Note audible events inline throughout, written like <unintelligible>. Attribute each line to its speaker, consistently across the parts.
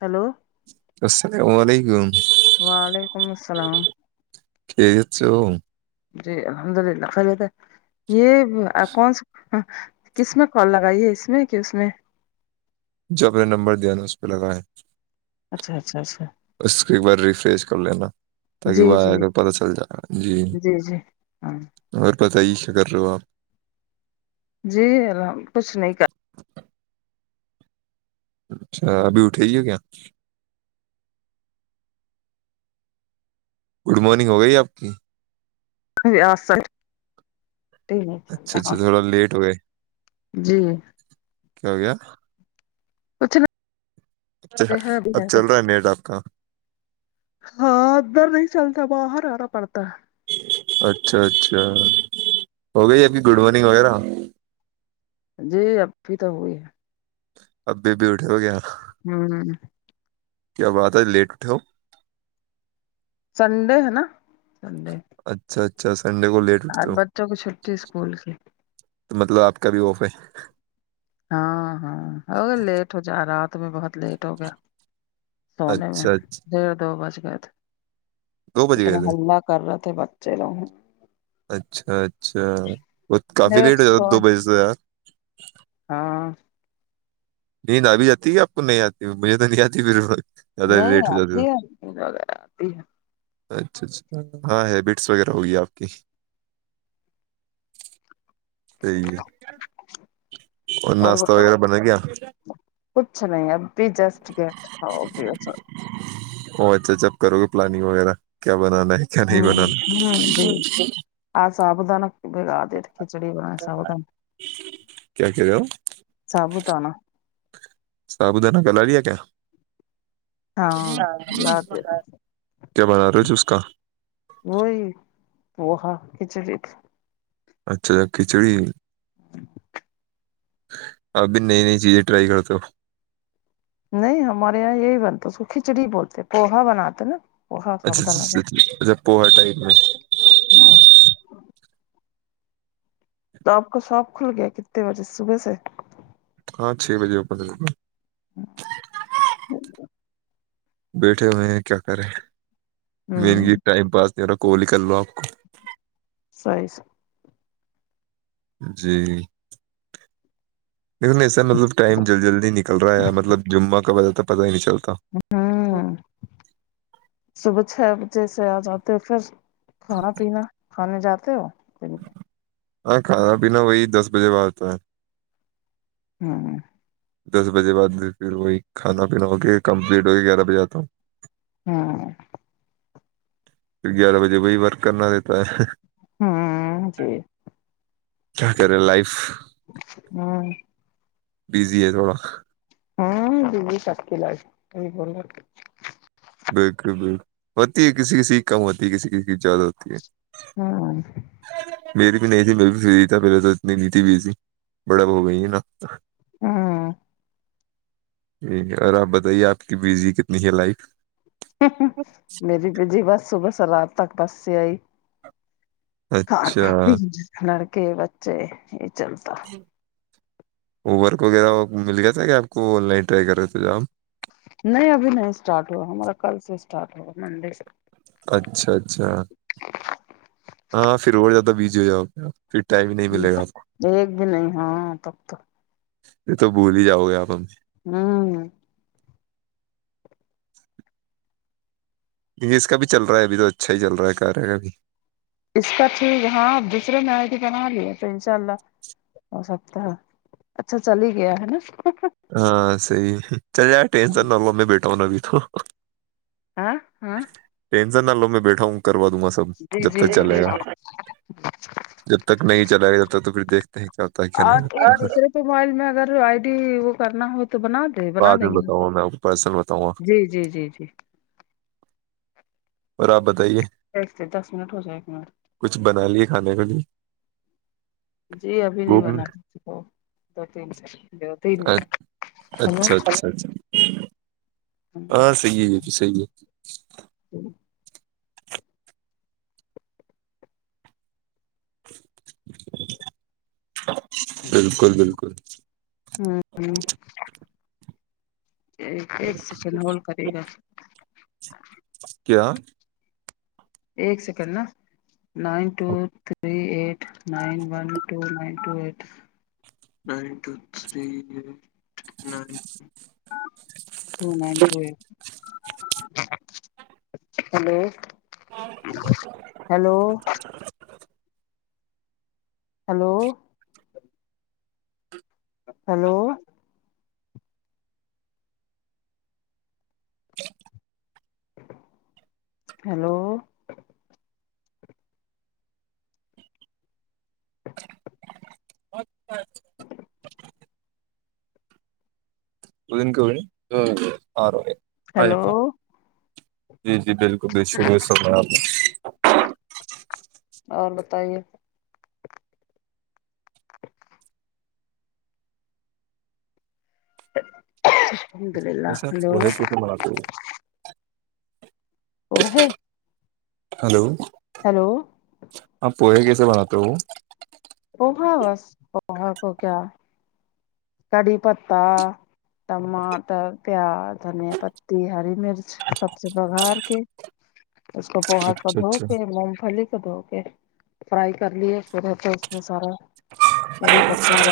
Speaker 1: Hello
Speaker 2: السلام علیکم
Speaker 1: وعلیکم السلام
Speaker 2: ٹھیک چ
Speaker 1: جی الحمد للہ خیلت یہ آپ کون سا ہاں کس میں کال لگائی ہے اس میں کہ اس میں
Speaker 2: جو اپ نے نمبر دیا نا اس پہ لگایا
Speaker 1: اچھا اچھا اچھا
Speaker 2: اس کو ایک بار ریفریش کر لینا تاکہ
Speaker 1: جی
Speaker 2: وہ آیا
Speaker 1: جی
Speaker 2: کر پتاہ چل جائے جی
Speaker 1: جی ہاں
Speaker 2: اور پت ہی ش کرر رہے ہو آپ
Speaker 1: جی الح کچھ نہیں کر
Speaker 2: اچھا ابھی اٹھے ہی ہے کیا گڈ مارننگ گئی آپ کی
Speaker 1: ہ
Speaker 2: اچھا اچھا تھوڑا لیٹ ہو گئے
Speaker 1: جی
Speaker 2: کیا ہو گیا
Speaker 1: کچھ نا
Speaker 2: اچھا اب چل رہا ہے نیٹ آپ کا
Speaker 1: ہاں ادھر نہیں چلتا باہر آرا پڑتا
Speaker 2: اچھا اچھا ہو گئی اب کی گڈ مارننگ وغیرہ
Speaker 1: جی ابھی تو ہوی ہے
Speaker 2: ابھی بیوٹے ہو گیا
Speaker 1: ھمم
Speaker 2: کیا بات ہے لیٹھا ہو
Speaker 1: سنڈے ہے نا سنڈے
Speaker 2: اچھا اچھا سنڈے کو لیٹ
Speaker 1: آ
Speaker 2: اٹھتے ہو
Speaker 1: بچوں کی چھٹی اسکول کی
Speaker 2: تو مطلب آپ کا بھی آف ہے
Speaker 1: ہاں ہاں ہو لیٹ ہو جا رات میں بہت لیٹ ہو گیا سونے میں
Speaker 2: اچھا اچھا
Speaker 1: ڈڑھ دو بج گئے تھے
Speaker 2: دو بج گئے
Speaker 1: اتنے
Speaker 2: تھے
Speaker 1: ہلہ کر رہے تھے بچے لوگ
Speaker 2: اچھا اچھا وہ کافی
Speaker 1: ڈیڑھ
Speaker 2: لیٹ ہو جاتا
Speaker 1: سو
Speaker 2: دو بجے سے
Speaker 1: ہاں
Speaker 2: نیند آ بھی جاتی ہے آپ کو نہیں آتی مجھے تو نہیں آتی ب
Speaker 1: نہیں آتی ہے آتی ہے
Speaker 2: اچھا اچھا ہاں ہیبٹس وغیرہ ہوگی آپ کی صحیح اور ناشتا وغیرہ بنے گیا
Speaker 1: کچھ نہیں ا جسٹ گ
Speaker 2: ا اچھا جب کرو گے پلاننگ وغیرہ کیا بنانا ہے کنہی با
Speaker 1: ہوں جی
Speaker 2: <unintelligible>
Speaker 1: آ ساابدان بگا دتے کھچڑی بنا ساابدان
Speaker 2: کیا کہہ رہے ہو
Speaker 1: سبودا نا
Speaker 2: سب اد ن کلالیا کیا
Speaker 1: ہاں لا دیا تھا
Speaker 2: کیا بنا رہے تھ اس کا
Speaker 1: وہی وہا کھچڑی
Speaker 2: اچھا اچھا کھچڑی
Speaker 1: <inaudible>
Speaker 2: اب بھی نئی نئی چیزیں ٹرائی کرتے ہو
Speaker 1: نہیں ہمارے یہاں یہی بنتا اس کو کھچڑی بولتے پوہا بناتے نا پوہا
Speaker 2: اچھا
Speaker 1: سابودانہ کا
Speaker 2: اچھا اچ اچھا پوہر ٹپ میں
Speaker 1: ہاں تو آپ کا شاپ کھل گیا کتنے بجے صبح سے
Speaker 2: ہاں چھ بجے اوپر رہ
Speaker 1: ہوں <unintelligible>
Speaker 2: بیٹھے ہوئے کیا کر رہے م
Speaker 1: ہوں
Speaker 2: کی ٹائم پاس نہیں ہو رہا کوال ن کر لو آپ کو
Speaker 1: سائز
Speaker 2: جی دیکن ایسا مطلب ٹائم جلدی جلدی نکل رہا ہے مطلب جمعہ کا وجہ تو پتاہ ہی نہیں چلتا
Speaker 1: ہوں صبح چھ بجے سے آ جاتے پھر کھانا پینا کھانے جاتے ہو دن میں
Speaker 2: ہاں کھانا پینا وہی دس بجے بع آتا ہے
Speaker 1: ھمم
Speaker 2: دس بجے بعد پھر وہی کھانا پینا ہو کے کمپلیٹ ہو کے گیارہ بجے آتا ہوں
Speaker 1: ہاں
Speaker 2: گیارہ بجے وہی ورک کرنا دیتا ہے
Speaker 1: ہوں جی <unintelligible>
Speaker 2: کیا کرے لائف
Speaker 1: ہاں <unintelligible>
Speaker 2: بزی ہے تھوڑا
Speaker 1: ہاں ججی ساتی لس بول
Speaker 2: بالکل بالکل ہوتی ہے کسی کسی کی کم ہوتی ہے کسی کسی کی زیادہ ہوتی ہے
Speaker 1: ہاں
Speaker 2: میری بھی نہیں تھی میں بھی فری تھا پہلے تو اتنی نہیں تھی بزی بڑب ہو گئی ہے نا
Speaker 1: ہاں
Speaker 2: جی اور آپ بتائیے آپ کی بزی کتنی ہے لائف
Speaker 1: میری بھی جی بس صبح س رات تک بس سے آئی کھان
Speaker 2: اچھا
Speaker 1: پ لڑکے بچے یہ چلتا
Speaker 2: اوبر کو وغیرہ مل گیا تھا کیا آپ کو آن لائن ٹرائی کر رہے تھ ج ہم
Speaker 1: نہیں ابھی نہیں اسٹارٹ ہوا ہمارا کل سے اسٹارٹ ہوا منڈے سے
Speaker 2: اچھا اچھا ہاں پھر اور زیادہ بزی ہو جاؤ گ پھر ٹائم ہی نہیں ملے گا آپ کو
Speaker 1: ہ ایک بھی نہیں ہاں تب توک <unintelligible>
Speaker 2: یہ تو بھول ہی جؤ گے آ ہم سے
Speaker 1: ہاں
Speaker 2: جی اس کا بھی چل رہا ہے اب تو اچھا ہی چل رہا ہے کار ہے کا بھی
Speaker 1: اس کا ٹھیک ہاں دوسرے می آ بھی بنا لیے تو انشاء اللہ ہو سکتا ہے اچھا چل ہی گیا ہے نا <unintelligible>
Speaker 2: ہاں صحی چل ار ٹینسن نہ لو میں بیٹھا ہوں نا ابھی تو
Speaker 1: آ ہاں <unintelligible>
Speaker 2: ٹینسن نہ لو میں بیٹھا ہوں کروا دوں گا سب
Speaker 1: جی
Speaker 2: جب
Speaker 1: جی
Speaker 2: تک
Speaker 1: جی
Speaker 2: چلے
Speaker 1: جی
Speaker 2: گا جب تک نہیں چلا گ جب تک تو پھر دیکھ ہیں کیا ہے کیا نہیں
Speaker 1: آپ
Speaker 2: ہوتا
Speaker 1: ایک دوسرے کو موبائل میں اگر آئی ڈی وہ کرنا ہو تو بنا تو بنا
Speaker 2: بعد میں
Speaker 1: دیں گے
Speaker 2: بتاؤں گا میں آپ کو پرسنل بتاؤں گا
Speaker 1: جی جی جی جی
Speaker 2: اور آپ بتائیے <unintelligible>
Speaker 1: د دس منٹ ہو جائے ایک منٹ
Speaker 2: کچھ بنا لیے کھانے کے لیے
Speaker 1: جی ابھی نہیں
Speaker 2: بھوک میں؟
Speaker 1: بنا دی دو تین س تین منٹ ہیلو
Speaker 2: اچھا اچھا اچھا ہاں صحی ہے جی صحی ہے
Speaker 1: جی <inaudible>
Speaker 2: بالکل بالکل
Speaker 1: ہوں ہ ایک س چ ن ہول کررے
Speaker 2: کیا <inaudible>
Speaker 1: ایک سیکنڈ نا نائن ٹو تھری ایٹ ٹ نٹ <unintelligible> to ninety hello <unintelligible> hello hello hello hello
Speaker 2: اچ اچھا
Speaker 1: ہ <unintelligible> <inaudible>
Speaker 2: وہ دن کے آ آ ج
Speaker 1: ہیلو
Speaker 2: جی جی بالکل دش ر سب آپ
Speaker 1: اور بتائیے <inaudible> <unintelligible> ال <unintelligible> <inaudible>
Speaker 2: ویسا وہ ہے کیسے بلاتے
Speaker 1: ا ہے <unintelligible>
Speaker 2: ہلو
Speaker 1: ہیلو
Speaker 2: ہپ پوہ کیسے بناتے ہو
Speaker 1: پوہا بس پوہا کو کیا کڑھی پتتا ٹماٹر پیاز دھنیا پتی ہری مرچ سب سے بگار کے اس کو پوہات کو
Speaker 2: اچھا
Speaker 1: دھو
Speaker 2: اچھا
Speaker 1: کے مونگ پھلی دھو کے فرائی کر لیے پھر ا اس میں سارا کڑھی پت ر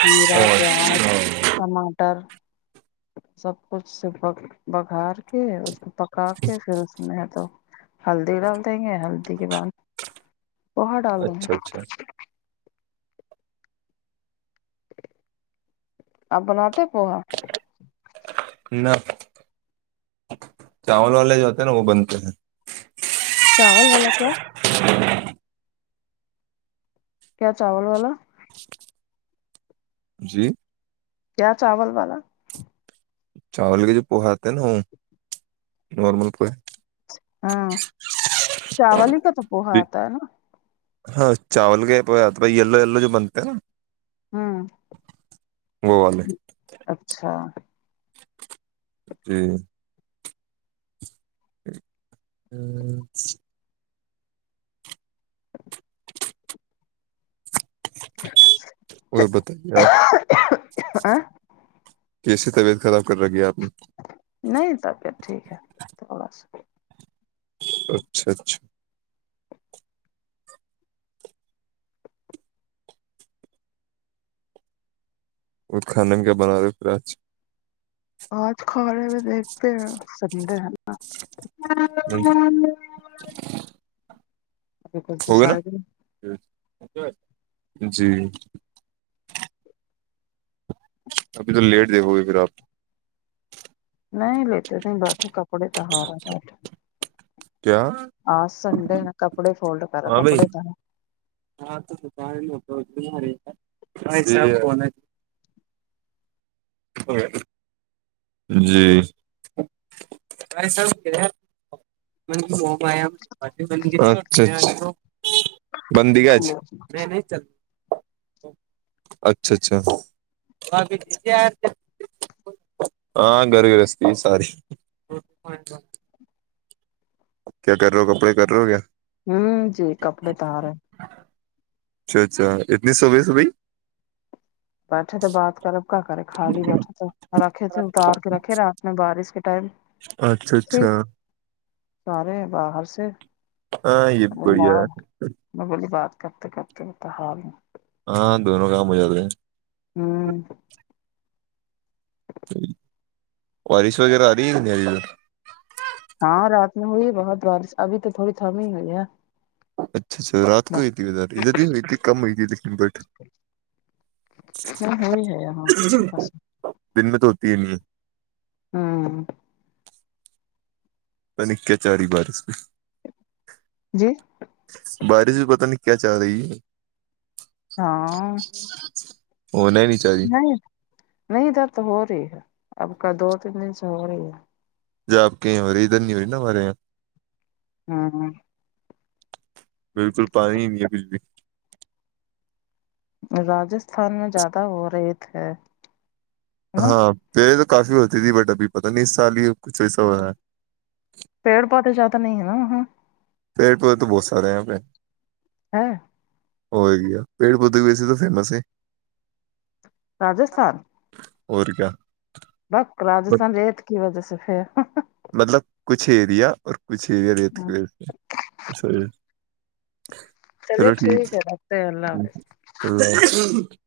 Speaker 1: جیرا پیاز ٹماٹر سب کچھ سے ب بگھار کے اس پکا کے پھر اس میں ہے تو ہلدی ڈال دیں گے ہلدی کے بعد وہاں ڈال دیں گے
Speaker 2: اچھا اچھا
Speaker 1: آپ بناتے پوگا
Speaker 2: نا <unintelligible> <inaudible> چاول والے جو ہوتے نا وہ بنتے ہیں
Speaker 1: چاول والا کیا
Speaker 2: <inaudible>
Speaker 1: کیا چاول والا
Speaker 2: جی
Speaker 1: کیا چاول والا
Speaker 2: چاول کے جو پوہاتے نا وہ نارمل پوہ
Speaker 1: ہاں چاول ہی کا تو
Speaker 2: جی
Speaker 1: پوہات آ تھا ہے نا
Speaker 2: ہاں چاول گائی یلو یلو جو بنتے ہیں نا
Speaker 1: ہوں
Speaker 2: وہ والے
Speaker 1: اچھا
Speaker 2: ج <unintelligible> ہ <unintelligible> <inaudible> وہ بتائیے آپ کیسی طبیعت خراب کر رک ہے آپ نے
Speaker 1: نہیں تبت ٹھیک ہے تو اللہ شکریہ
Speaker 2: اچھا اچھا اور کھانے میں کیا بنا رہے پھر آج
Speaker 1: آج کڑے میں دیکھتے ہیں سن ہیں ا کلتے سا <unintelligible> <inaudible>
Speaker 2: ج جی <unintelligible> ابھی تو لیٹ دیکھو گے پھر آپ
Speaker 1: نہیں بیٹے نہیں بیٹھے کپڑے توہارا بیٹھے
Speaker 2: کیا
Speaker 1: آ سنڈے ن کپڑے فولڈ کر
Speaker 2: ہاں بھائی
Speaker 1: کپڑے ت
Speaker 2: ہاں تو سکار ہوو تمہارے فنا <unintelligible> جی <unintelligible> م مبیا اچھا اچھا بندی گج نہیں اچھا اچھا <unintelligible> ہاں گھر گھرستھی ساری <unintelligible> <inaudible> کیا کر رہ ہو کپڑے کر رہے ہو کیا
Speaker 1: ہوں جی کپڑے تو آ رہے ہیں
Speaker 2: اچھا اچھا اتنی سو گی س بھائی
Speaker 1: بیٹھے تو بات کرب کیا کریں خالی بیٹھے تو رکھے تھے اتار کے رکھے رات میں بارش کے ٹائم
Speaker 2: اچھا
Speaker 1: تھی
Speaker 2: اچھا
Speaker 1: سارے ہیں باہر سے
Speaker 2: ہاں یہ بھی بڑھیا ہے
Speaker 1: میں بولی بات کرتے کرتے ہوتا حال ہوں
Speaker 2: ہاں دونوں کام ہو جاتے ہیں
Speaker 1: <inaudible>
Speaker 2: وارش وغیرہ آ رہ نہیں ا
Speaker 1: ہاں رات میں ہوئی ہے بہت بارش ابھی تو تھوڑی تھمی ہوئی ہے
Speaker 2: اچھا اچھا رات کو ہوئی تھی ادھر ادھر ہی ہوئی تھی کم ہوئی تھی لیکن بٹ
Speaker 1: ہ وہی ہے ہماں کچھے پاس
Speaker 2: دن میں تو ہوتی ہی نہیں ہے
Speaker 1: <inaudible>
Speaker 2: پ نک کیا چاری بارس
Speaker 1: جی
Speaker 2: بارش بھی پت نہیں کیا چاہ رہی ہے
Speaker 1: ہاں
Speaker 2: ہو نہیں نہیں چاہ رہی
Speaker 1: نہیں نہیں ادھر تو ہو رہی ہے اب کا دو تین دن سے ہو رہی ہے
Speaker 2: ج آب کہیں ہو رہی ادھر نہیں ہو رہی نا ہمارے یہاں
Speaker 1: ہاں
Speaker 2: بالکل پانیی ہے بجلی
Speaker 1: راجستھان میں زیادہ ہو رہے تھے نا
Speaker 2: ہاں پہلے تو کافی ہوتی تھی بٹ ابھی پتا نہیں اس سال ہی کچھ ایسا ہو رہا ہے
Speaker 1: پیڑ پودے زیاد نہیں ہے نا وہاں
Speaker 2: پیڑ پیڑے تو بہت سارے یہاں پہ
Speaker 1: <inaudible>
Speaker 2: وہ ہےگی ہے پیڑ پودے بھی اسسی تو فیمس ہے
Speaker 1: راجستھان
Speaker 2: اور کیا
Speaker 1: بس
Speaker 2: بٹ
Speaker 1: راستھان ریت کی وجہ سے پھر
Speaker 2: مطلب کچھ ایریا اور کچھ ایریا رت کی وج سے <inaudible>
Speaker 1: چلیے ٹھیک ہے رکھتے ہیں اللہ حافظ
Speaker 2: <inaudible>